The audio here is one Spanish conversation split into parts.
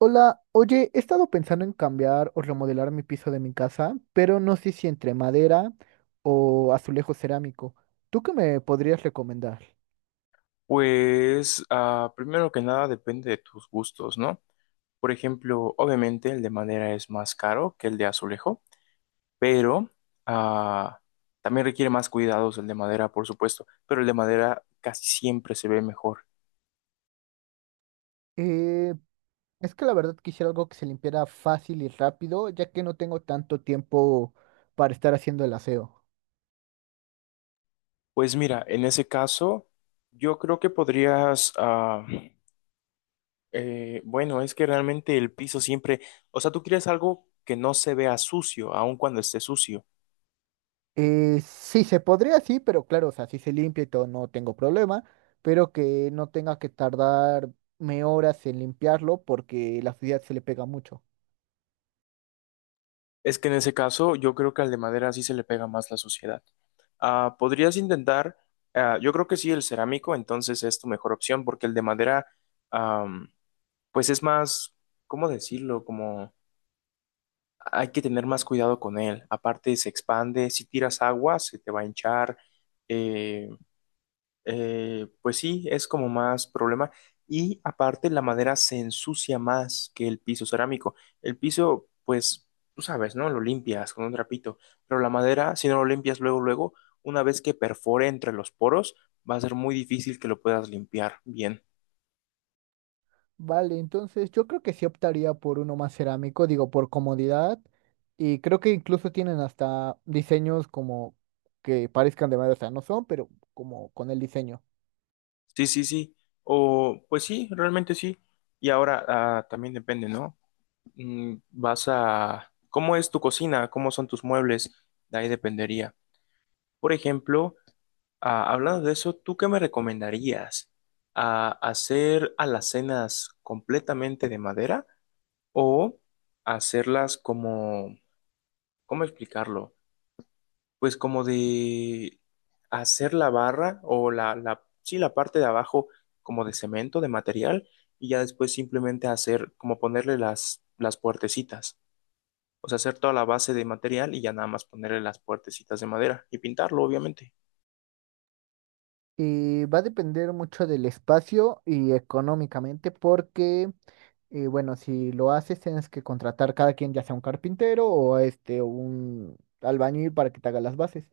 Hola, oye, he estado pensando en cambiar o remodelar mi piso de mi casa, pero no sé si entre madera o azulejo cerámico. ¿Tú qué me podrías recomendar? Pues, primero que nada depende de tus gustos, ¿no? Por ejemplo, obviamente el de madera es más caro que el de azulejo, pero ah, también requiere más cuidados el de madera, por supuesto, pero el de madera casi siempre se ve mejor. Eh, es que la verdad quisiera algo que se limpiara fácil y rápido, ya que no tengo tanto tiempo para estar haciendo el aseo. Pues mira, en ese caso, yo creo que podrías, bueno, es que realmente el piso siempre, o sea, tú quieres algo que no se vea sucio, aun cuando esté sucio. Sí, se podría, sí, pero claro, o sea, si se limpia y todo, no tengo problema, pero que no tenga que tardarme horas en limpiarlo porque la suciedad se le pega mucho. Es que en ese caso yo creo que al de madera sí se le pega más la suciedad. Podrías intentar, yo creo que sí, el cerámico, entonces es tu mejor opción porque el de madera, am, pues es más, ¿cómo decirlo? Como hay que tener más cuidado con él. Aparte se expande, si tiras agua se te va a hinchar, eh, pues sí, es como más problema. Y aparte la madera se ensucia más que el piso cerámico. El piso, pues, tú sabes, ¿no? Lo limpias con un trapito. Pero la madera, si no lo limpias luego, luego, una vez que perfore entre los poros, va a ser muy difícil que lo puedas limpiar bien. Vale, entonces yo creo que sí optaría por uno más cerámico, digo, por comodidad. Y creo que incluso tienen hasta diseños como que parezcan de madera, o sea, no son, pero como con el diseño. Sí, sí, sí. O, pues sí, realmente sí. Y ahora, también depende, ¿no? Mm, vas a... ¿Cómo es tu cocina? ¿Cómo son tus muebles? De ahí dependería. Por ejemplo... Ah, hablando de eso, ¿tú qué me recomendarías? ¿A hacer alacenas completamente de madera o hacerlas como, ¿cómo explicarlo? Pues como de hacer la barra o la, sí, la parte de abajo como de cemento, de material, y ya después simplemente hacer como ponerle las puertecitas. O sea, hacer toda la base de material y ya nada más ponerle las puertecitas de madera y pintarlo, obviamente. Y va a depender mucho del espacio y económicamente, porque, bueno, si lo haces, tienes que contratar cada quien, ya sea un carpintero o este, un albañil para que te haga las bases.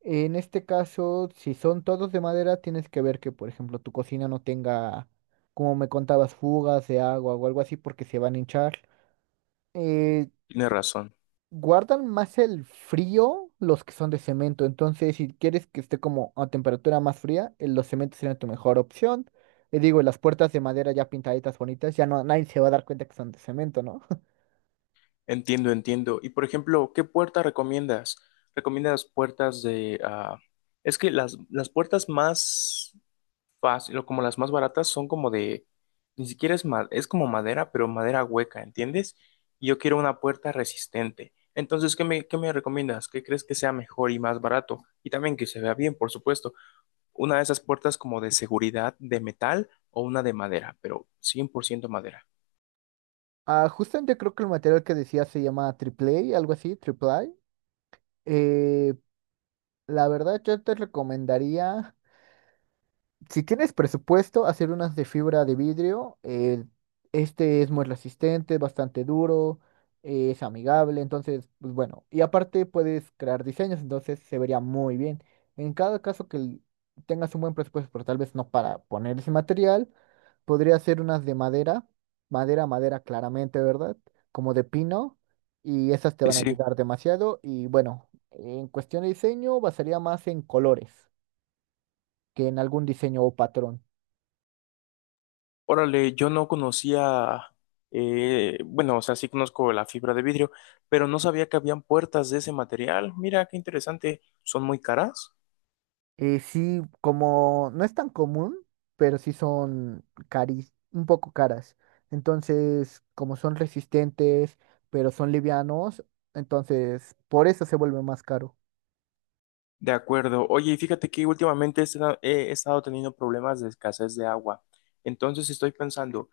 En este caso, si son todos de madera, tienes que ver que, por ejemplo, tu cocina no tenga, como me contabas, fugas de agua o algo así porque se van a hinchar. Eh, Tienes razón. Guardan más el frío los que son de cemento, entonces si quieres que esté como a temperatura más fría, los cementos serían tu mejor opción. Y digo, las puertas de madera ya pintaditas bonitas, ya no, nadie se va a dar cuenta que son de cemento, ¿no? Entiendo, entiendo. Y por ejemplo, ¿qué puerta recomiendas? ¿Recomiendas puertas de... es que las puertas más fáciles, como las más baratas, son como de... Ni siquiera es, es como madera, pero madera hueca, ¿entiendes? Y yo quiero una puerta resistente. Entonces, ¿qué me recomiendas? ¿Qué crees que sea mejor y más barato? Y también que se vea bien, por supuesto. Una de esas puertas como de seguridad de metal o una de madera, pero 100% madera. Ah, justamente creo que el material que decía se llama triple A, algo así, triple A. Eh, La verdad, yo te recomendaría. Si tienes presupuesto, hacer unas de fibra de vidrio. Este es muy resistente, bastante duro, es amigable, entonces, pues bueno. Y aparte puedes crear diseños, entonces se vería muy bien. En cada caso que tengas un buen presupuesto, pero tal vez no para poner ese material, podría hacer unas de madera, madera, madera claramente, ¿verdad? Como de pino, y esas te Sí, van a sí. ayudar demasiado. Y bueno, en cuestión de diseño, basaría más en colores que en algún diseño o patrón. Órale, yo no conocía, bueno, o sea, sí conozco la fibra de vidrio, pero no sabía que habían puertas de ese material. Mira, qué interesante. ¿Son muy caras? Sí, como no es tan común, pero sí son cari un poco caras. Entonces, como son resistentes, pero son livianos, entonces por eso se vuelve más caro. De acuerdo. Oye, y fíjate que últimamente he estado teniendo problemas de escasez de agua. Entonces estoy pensando,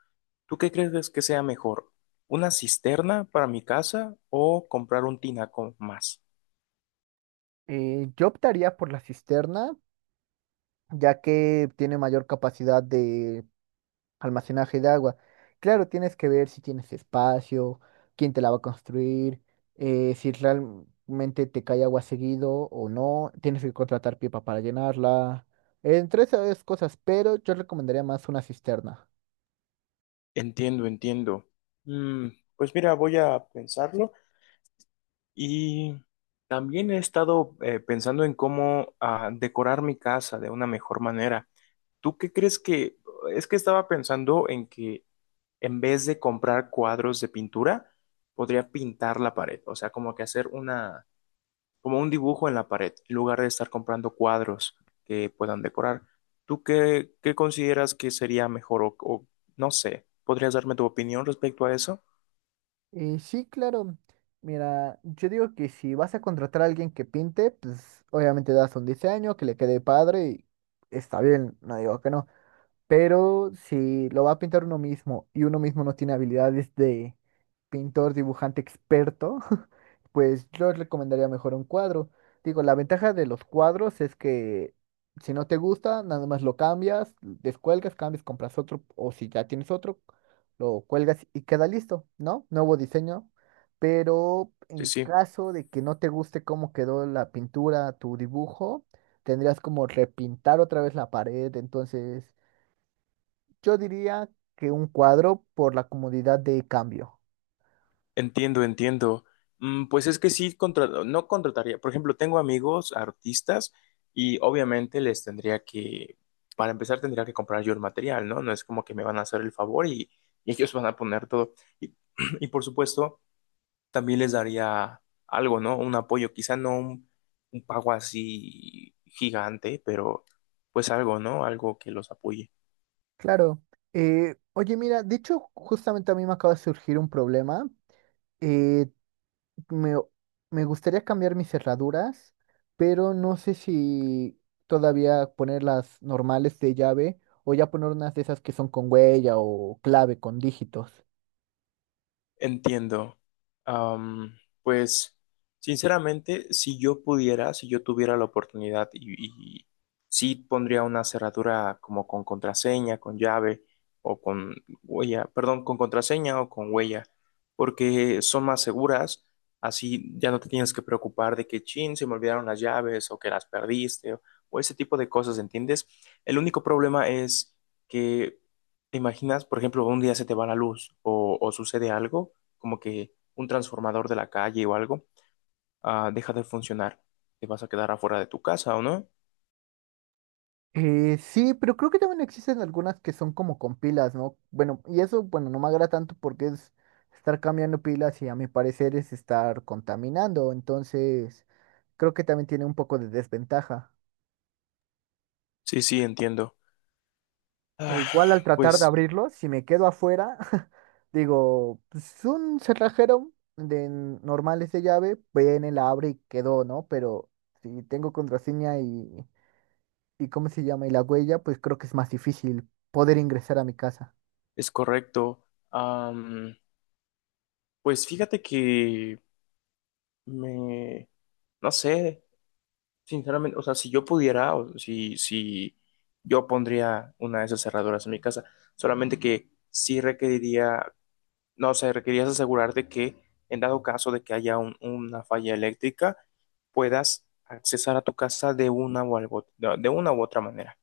¿tú qué crees que sea mejor? ¿Una cisterna para mi casa o comprar un tinaco más? Yo optaría por la cisterna, ya que tiene mayor capacidad de almacenaje de agua. Claro, tienes que ver si tienes espacio, quién te la va a construir, si realmente te cae agua seguido o no, tienes que contratar pipa para llenarla, entre esas cosas, pero yo recomendaría más una cisterna. Entiendo, entiendo. Mm, pues mira, voy a pensarlo. Y también he estado pensando en cómo decorar mi casa de una mejor manera. ¿Tú qué crees que... Es que estaba pensando en que en vez de comprar cuadros de pintura, podría pintar la pared. O sea, como que hacer una... como un dibujo en la pared, en lugar de estar comprando cuadros que puedan decorar. ¿Tú qué consideras que sería mejor o no sé? ¿Podrías darme tu opinión respecto a eso? Y sí, claro, mira, yo digo que si vas a contratar a alguien que pinte, pues obviamente das un diseño que le quede padre y está bien, no digo que no. Pero si lo va a pintar uno mismo y uno mismo no tiene habilidades de pintor, dibujante experto, pues yo recomendaría mejor un cuadro. Digo, la ventaja de los cuadros es que si no te gusta, nada más lo cambias, descuelgas, cambias, compras otro, o si ya tienes otro, lo cuelgas y queda listo, ¿no? Nuevo diseño. Pero Sí, en sí. caso de que no te guste cómo quedó la pintura, tu dibujo, tendrías como repintar otra vez la pared, entonces yo diría que un cuadro por la comodidad de cambio. Entiendo, entiendo. Mm, pues es que sí, no contrataría. Por ejemplo, tengo amigos artistas y obviamente les tendría que, para empezar, tendría que comprar yo el material, ¿no? No es como que me van a hacer el favor y ellos van a poner todo. Y, y por supuesto, también les daría algo, ¿no? Un apoyo, quizá no un, un pago así gigante, pero pues algo, ¿no? Algo que los apoye. Claro. Oye, mira, de hecho, justamente a mí me acaba de surgir un problema. Eh, me, Me gustaría cambiar mis cerraduras, pero no sé si todavía poner las normales de llave o ya poner unas de esas que son con huella o clave con dígitos. Entiendo. Am, pues, sinceramente, si yo pudiera, si yo tuviera la oportunidad y sí pondría una cerradura como con contraseña, con llave o con huella, perdón, con contraseña o con huella, porque son más seguras, así ya no te tienes que preocupar de que, chin, se me olvidaron las llaves o que las perdiste o ese tipo de cosas, ¿entiendes? El único problema es que, te imaginas, por ejemplo, un día se te va la luz o sucede algo como que un transformador de la calle o algo, deja de funcionar. Te vas a quedar afuera de tu casa, ¿o no? Sí, pero creo que también existen algunas que son como con pilas, ¿no? Bueno, y eso, bueno, no me agrada tanto porque es estar cambiando pilas y a mi parecer es estar contaminando, entonces creo que también tiene un poco de desventaja. Sí, sí, entiendo. E Ah, igual al tratar de pues abrirlo, si me quedo afuera, digo, pues un cerrajero de normales de llave, viene, la abre y quedó, ¿no? Pero si tengo contraseña y ¿cómo se llama? Y la huella, pues creo que es más difícil poder ingresar a mi casa. es correcto. Am, pues fíjate que me, no sé, sinceramente, o sea, si yo pudiera, o si yo pondría una de esas cerraduras en mi casa, solamente que sí requeriría. No, o sea, requerías asegurarte que en dado caso de que haya una falla eléctrica, puedas accesar a tu casa de una u otra manera.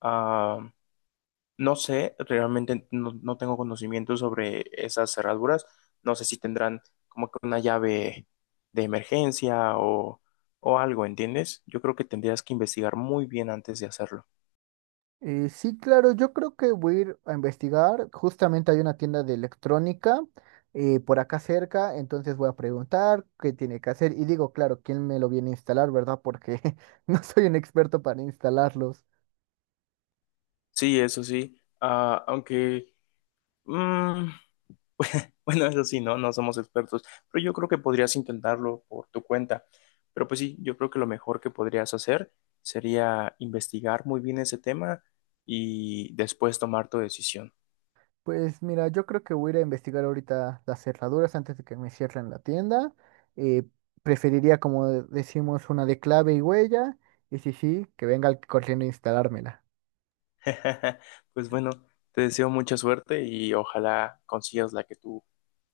Ah, no sé, realmente no, no tengo conocimiento sobre esas cerraduras. No sé si tendrán como que una llave de emergencia o algo, ¿entiendes? Yo creo que tendrías que investigar muy bien antes de hacerlo. Sí, claro, yo creo que voy a ir a investigar. Justamente hay una tienda de electrónica por acá cerca, entonces voy a preguntar qué tiene que hacer. Y digo, claro, quién me lo viene a instalar, ¿verdad? Porque no soy un experto para instalarlos. Sí, eso sí. Ah, aunque... mm, Bueno, eso sí, no, no somos expertos, pero yo creo que podrías intentarlo por tu cuenta. Pero pues sí, yo creo que lo mejor que podrías hacer sería investigar muy bien ese tema y después tomar tu decisión. Pues mira, yo creo que voy a ir a investigar ahorita las cerraduras antes de que me cierren la tienda. Eh, Preferiría, como decimos, una de clave y huella. Y sí, sí, que venga corriendo a instalármela. Pues bueno, te deseo mucha suerte y ojalá consigas la que tú,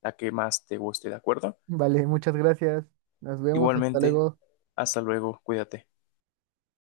la que más te guste, ¿de acuerdo? Vale, muchas gracias. Nos vemos, hasta Igualmente, luego. hasta luego, cuídate.